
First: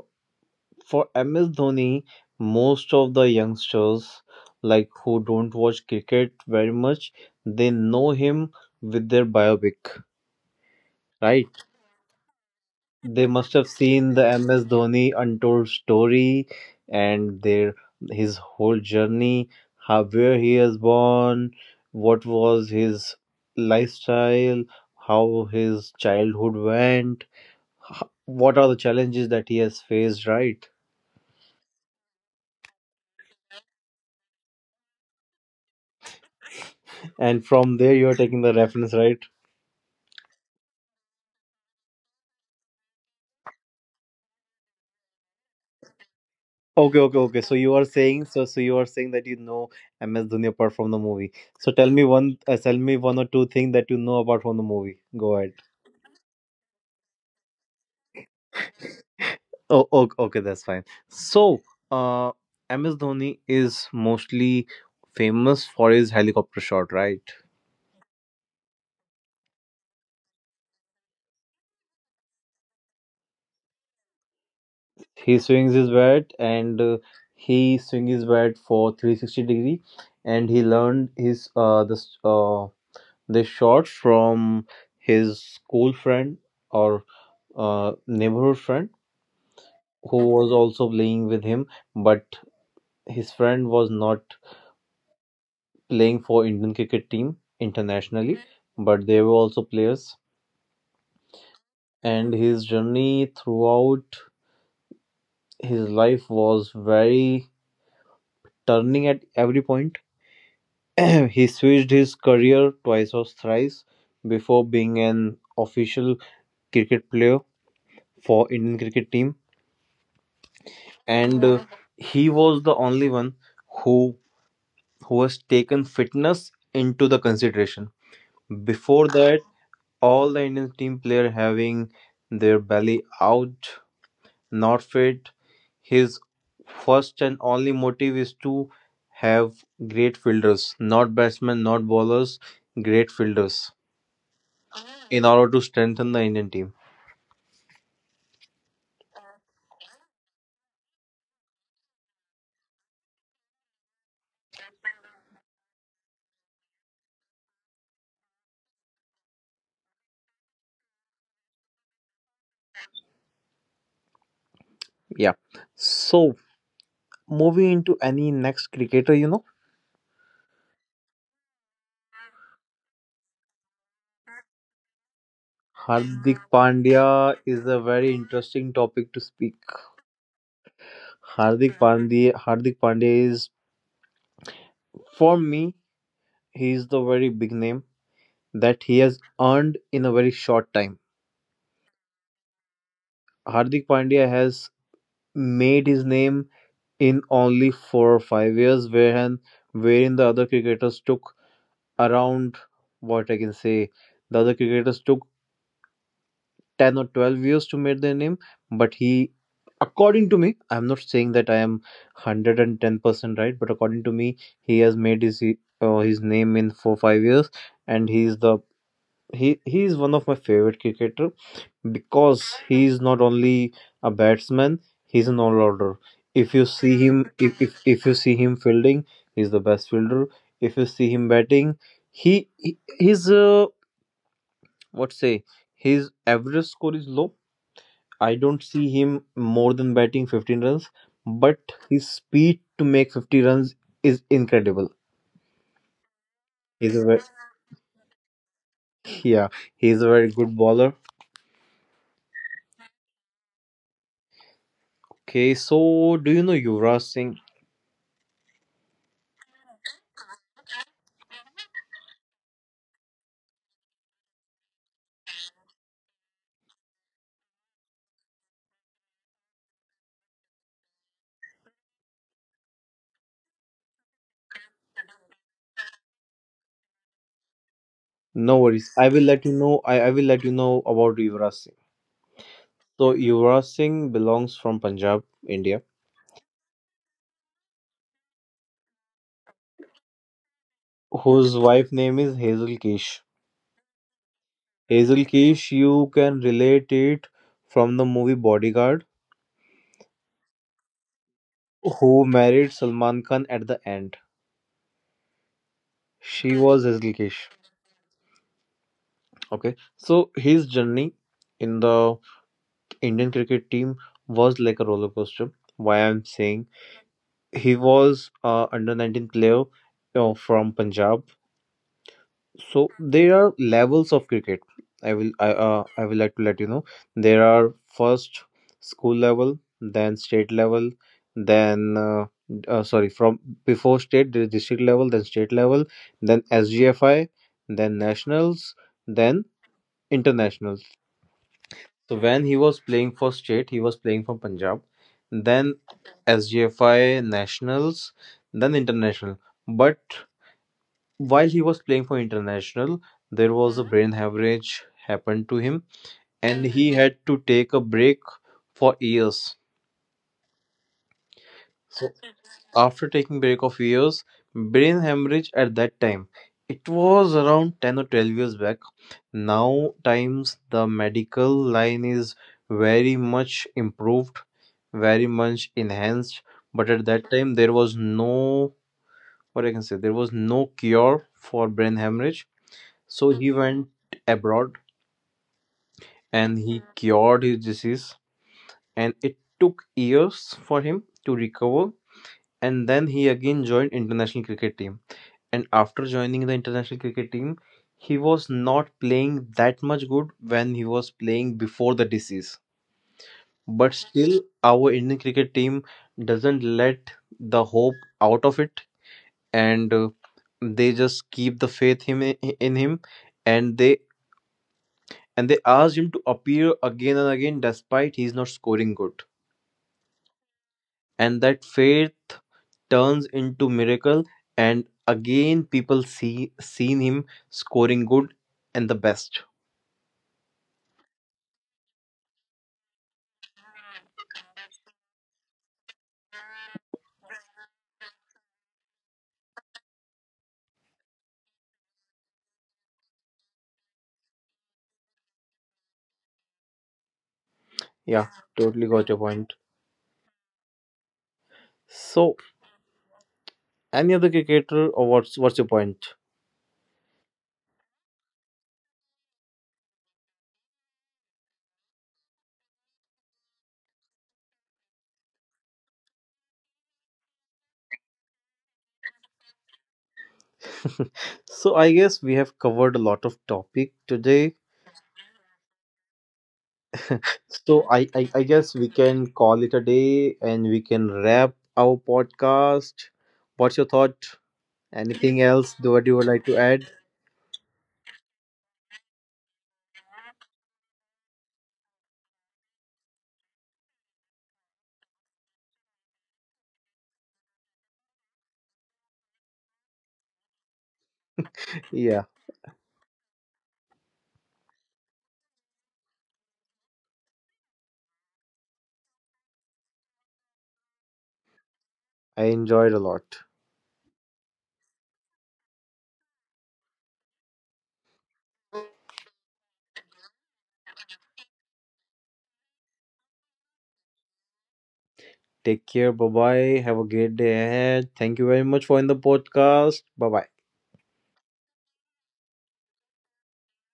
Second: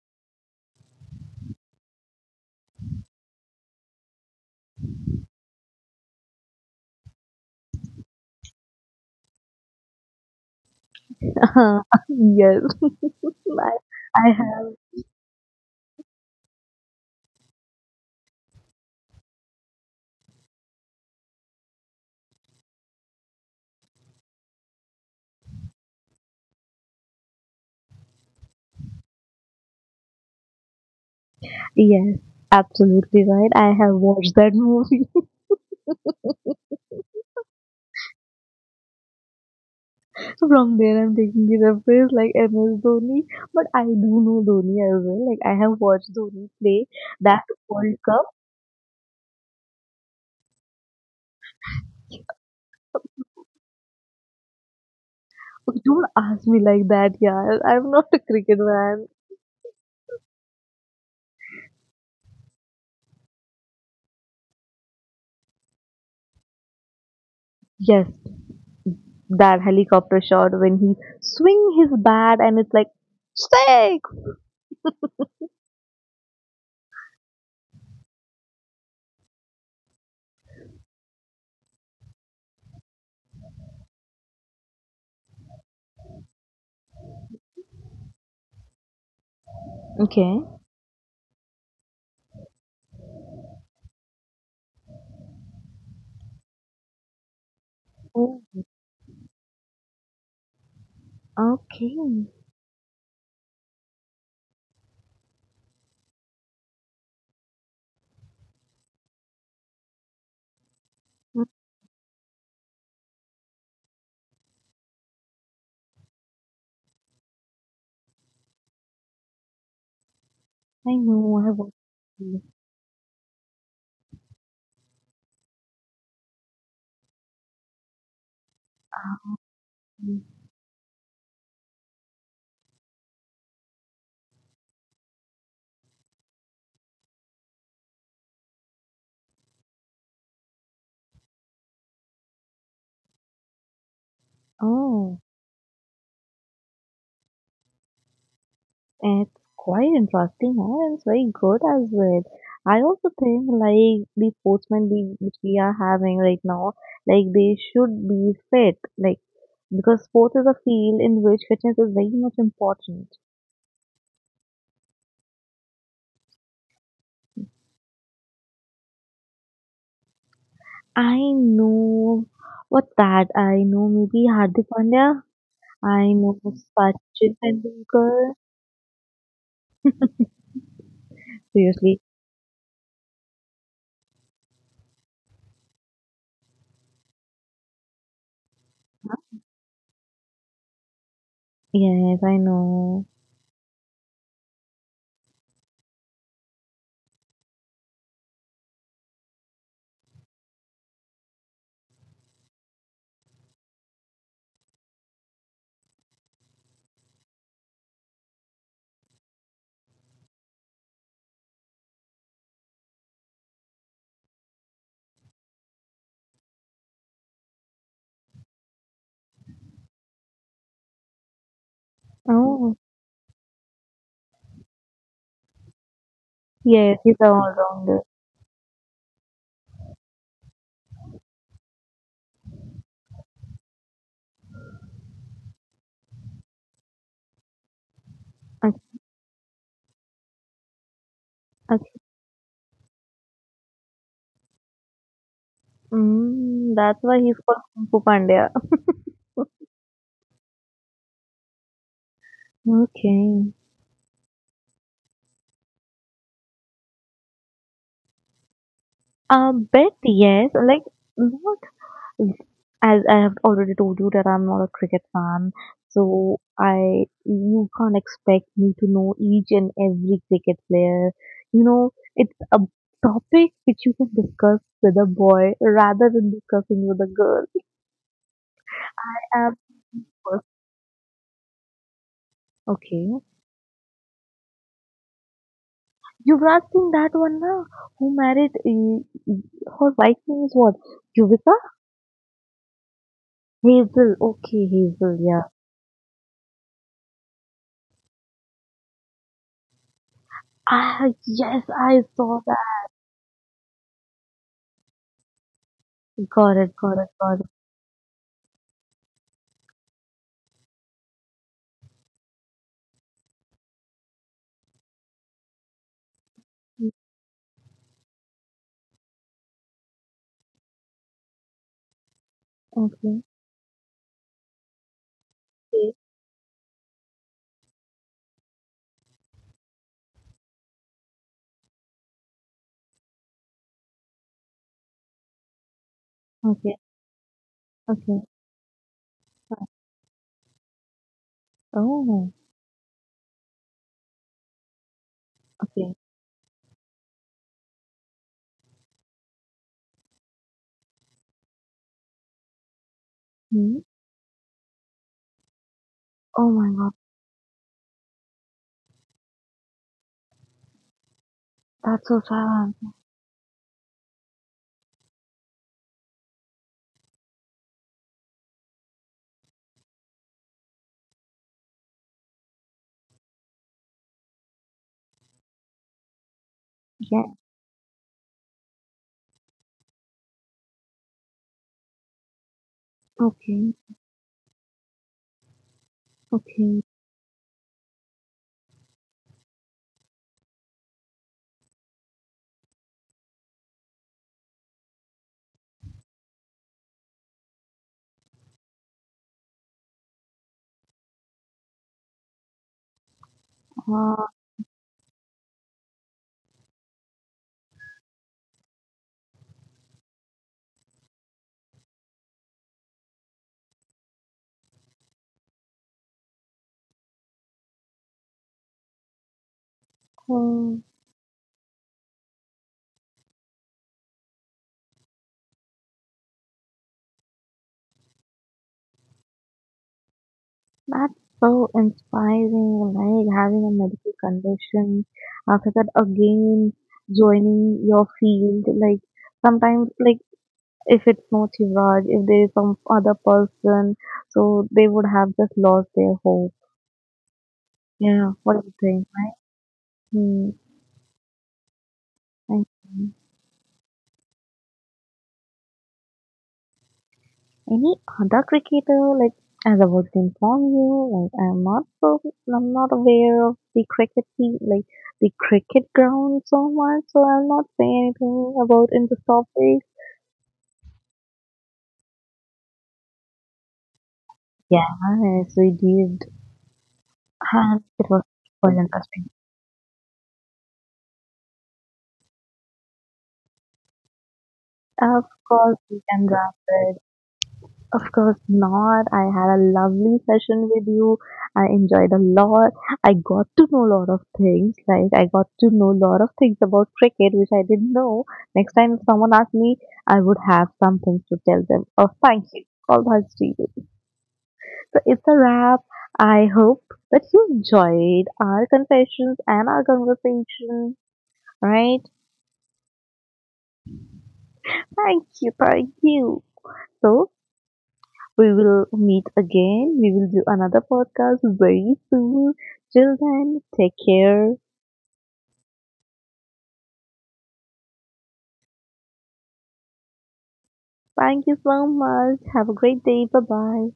[SPEAKER 2] for MS Dhoni, most of the youngsters like who don't watch cricket very much, they know him with their biopic, right?
[SPEAKER 1] yes,
[SPEAKER 2] They must have
[SPEAKER 1] I,
[SPEAKER 2] seen the
[SPEAKER 1] I
[SPEAKER 2] MS
[SPEAKER 1] have.
[SPEAKER 2] Dhoni untold story and their his whole journey, how where he was born, what was his lifestyle, how his childhood went, what are the challenges that he has faced, right?
[SPEAKER 1] Yes, absolutely right. I have watched that movie.
[SPEAKER 2] And from there you are taking the reference, right?
[SPEAKER 1] From there, I'm taking the reference like MS Dhoni, but I do know Dhoni as well. Like I have watched Dhoni play
[SPEAKER 2] Okay, okay,
[SPEAKER 1] that
[SPEAKER 2] okay. So you are
[SPEAKER 1] World Cup.
[SPEAKER 2] saying so you are saying that you know MS Dhoni apart from the movie. So tell me one or two things that you know apart from the movie. Go ahead.
[SPEAKER 1] Okay, don't ask me like that, yeah. I'm not a cricket fan.
[SPEAKER 2] Oh, okay, okay, that's fine. So, uh, MS Dhoni is mostly famous for his helicopter shot, right?
[SPEAKER 1] Yes, that helicopter shot when he swing his bat and it's like six.
[SPEAKER 2] He swings his bat and he swings his bat for 360 degree, and he learned his this this shot from his school friend or neighborhood friend who
[SPEAKER 1] Okay.
[SPEAKER 2] was also playing with him, but his friend was not playing for Indian cricket team
[SPEAKER 1] Oh,
[SPEAKER 2] internationally, but they were also players.
[SPEAKER 1] okay.
[SPEAKER 2] And his journey throughout his life was very turning at every point. He switched his career twice or thrice before being an official cricket player for Indian cricket team,
[SPEAKER 1] I know. I
[SPEAKER 2] and
[SPEAKER 1] have watched
[SPEAKER 2] he was the only one who who has taken fitness into the consideration. Before that
[SPEAKER 1] it.
[SPEAKER 2] all the Indian team player having their belly out. Not Northfate, his first and only motive is to have great fielders, not batsmen, not bowlers, great fielders
[SPEAKER 1] Oh.
[SPEAKER 2] in order to strengthen the Indian team.
[SPEAKER 1] It's quite interesting and it's very good as well. I also think like the sportsmen league which we are having right now, like they should be fit, like because sports is a field in which fitness is very much important.
[SPEAKER 2] Yeah. So moving into any next cricketer, you know,
[SPEAKER 1] I know, what's that? I know maybe Hardik Pandya. I know
[SPEAKER 2] Hardik
[SPEAKER 1] Sachin
[SPEAKER 2] Pandya is a very
[SPEAKER 1] Tendulkar.
[SPEAKER 2] interesting topic to speak. Hardik
[SPEAKER 1] Seriously,
[SPEAKER 2] Pandya, Hardik Pandya is, for me, he is the very big name that he has earned in a very short time.
[SPEAKER 1] yes, I know.
[SPEAKER 2] Hardik Pandya has made his name in only 4 or 5 years, wherein the other cricketers took around, what I can say, the other cricketers took 10 or 12 years to make their name, but he, according to me, I'm not saying that I am 110% right, but according to me, he has made his name in 4 5 years, and he is one of my favorite cricketer because
[SPEAKER 1] Oh,
[SPEAKER 2] he is not only a batsman, he's an all-rounder. If you
[SPEAKER 1] yes,
[SPEAKER 2] see
[SPEAKER 1] he's all
[SPEAKER 2] him
[SPEAKER 1] rounder.
[SPEAKER 2] if you see him fielding, he's the best fielder. If you see him batting, he his what say his average score is low. I don't
[SPEAKER 1] Okay,
[SPEAKER 2] see him more than batting 15 runs, but
[SPEAKER 1] okay.
[SPEAKER 2] his speed to make 50 runs is incredible.
[SPEAKER 1] Mm, that's
[SPEAKER 2] he's a
[SPEAKER 1] why
[SPEAKER 2] very,
[SPEAKER 1] he's called Kung Fu Pandya.
[SPEAKER 2] yeah, he's a very good bowler.
[SPEAKER 1] Okay.
[SPEAKER 2] Okay, so do you know Yuvraj Singh?
[SPEAKER 1] A bit, yes. Like, not as I have already told you that I'm not a cricket fan, so I you can't expect me to know each and every cricket player. You know, it's a topic which you can discuss with a boy rather than discussing with a girl.
[SPEAKER 2] No worries. I will let
[SPEAKER 1] And
[SPEAKER 2] you know. I will
[SPEAKER 1] first,
[SPEAKER 2] let you know about Yuvraj Singh.
[SPEAKER 1] okay,
[SPEAKER 2] So Yuvraj Singh belongs from Punjab, India,
[SPEAKER 1] Yuvraj Singh, that one now who married her wife's name is what? Yuvika.
[SPEAKER 2] whose wife name is Hazel Kish.
[SPEAKER 1] Hazel. Okay, Hazel.
[SPEAKER 2] Hazel
[SPEAKER 1] Yeah.
[SPEAKER 2] Kish, you can relate it from the movie Bodyguard,
[SPEAKER 1] Ah, yes, I
[SPEAKER 2] who
[SPEAKER 1] saw
[SPEAKER 2] married
[SPEAKER 1] that.
[SPEAKER 2] Salman Khan at the end.
[SPEAKER 1] Got
[SPEAKER 2] She
[SPEAKER 1] it,
[SPEAKER 2] was
[SPEAKER 1] got it,
[SPEAKER 2] Hazel
[SPEAKER 1] got it.
[SPEAKER 2] Kish. Okay. So his journey in the Indian cricket team was like a roller coaster. Why I'm saying,
[SPEAKER 1] Mm,
[SPEAKER 2] he was under 19 player you from Punjab. So
[SPEAKER 1] okay,
[SPEAKER 2] there are levels of cricket. I I will like to let you know there are first school level, then state level, then sorry from before state there is district level, then state level, then
[SPEAKER 1] okay,
[SPEAKER 2] SGFI, then
[SPEAKER 1] okay.
[SPEAKER 2] nationals, then internationals. So
[SPEAKER 1] Oh,
[SPEAKER 2] when he was playing for state he was playing for Punjab, then
[SPEAKER 1] okay.
[SPEAKER 2] SGFI, nationals, then international. But while he was playing for International, there
[SPEAKER 1] Hmm.
[SPEAKER 2] was a brain hemorrhage happened to him
[SPEAKER 1] Oh my
[SPEAKER 2] and
[SPEAKER 1] God,
[SPEAKER 2] he had to take a break for years.
[SPEAKER 1] that's
[SPEAKER 2] So
[SPEAKER 1] so sad.
[SPEAKER 2] after taking break of years, brain hemorrhage at that time, it was around 10 or 12 years back. Now times the medical line is very much improved, very much enhanced, but at
[SPEAKER 1] Yeah,
[SPEAKER 2] that time there was no, what I can say, there was no cure for brain hemorrhage. So he
[SPEAKER 1] okay,
[SPEAKER 2] went abroad and
[SPEAKER 1] okay.
[SPEAKER 2] he cured his disease. And it took years for him to recover. And then he again joined international cricket team. And after joining the international cricket team, he was not playing that much good when he was playing before the disease. But
[SPEAKER 1] Uh,
[SPEAKER 2] still, our Indian cricket team doesn't let the hope out of it, and they just keep the faith him in him, and they and they ask him to appear again and again despite he's not scoring good.
[SPEAKER 1] hmm,
[SPEAKER 2] And that faith turns into miracle, and again people seen him scoring good and the best.
[SPEAKER 1] that's so inspiring. Like having a medical condition, after that again joining your field. Like sometimes, like if it's not Shivraj, if there is some other person, so they would have just lost their hope. Yeah,
[SPEAKER 2] Yeah,
[SPEAKER 1] what do you
[SPEAKER 2] totally
[SPEAKER 1] think,
[SPEAKER 2] got
[SPEAKER 1] right?
[SPEAKER 2] your point.
[SPEAKER 1] Hmm.
[SPEAKER 2] So
[SPEAKER 1] And
[SPEAKER 2] any other cricketer, or what's your point?
[SPEAKER 1] any other cricketer, like as I was to inform you, like I'm not aware of the cricket team, like the cricket ground so much, so I'll not say anything about in this topic.
[SPEAKER 2] So I guess we have covered a lot of topic today.
[SPEAKER 1] Yeah, yes, we did, and
[SPEAKER 2] So
[SPEAKER 1] it was
[SPEAKER 2] I
[SPEAKER 1] quite
[SPEAKER 2] guess we
[SPEAKER 1] interesting.
[SPEAKER 2] can call it a day and we can wrap our podcast. What's your thought?
[SPEAKER 1] Of
[SPEAKER 2] Anything
[SPEAKER 1] course,
[SPEAKER 2] else
[SPEAKER 1] we
[SPEAKER 2] do what
[SPEAKER 1] can
[SPEAKER 2] you would
[SPEAKER 1] wrap
[SPEAKER 2] like to
[SPEAKER 1] it.
[SPEAKER 2] add?
[SPEAKER 1] Of course not. I had a lovely session with you. I enjoyed a lot. I got to know a lot of things. Like I got to know a lot of things about cricket, which I didn't know. Next time if someone asked me, I would have some things to tell them. Oh,
[SPEAKER 2] Yeah,
[SPEAKER 1] thank you. All thanks to you. So it's a wrap. I hope that you enjoyed our confessions and our conversation, right?
[SPEAKER 2] I enjoyed a lot.
[SPEAKER 1] Thank you. Thank you. So we will meet again. We will do another podcast very soon. Till then, take care.
[SPEAKER 2] Take care. Bye bye. Have a great day ahead. Thank you very much for in the podcast. Bye bye.
[SPEAKER 1] Thank you so much. Have a great day. Bye bye.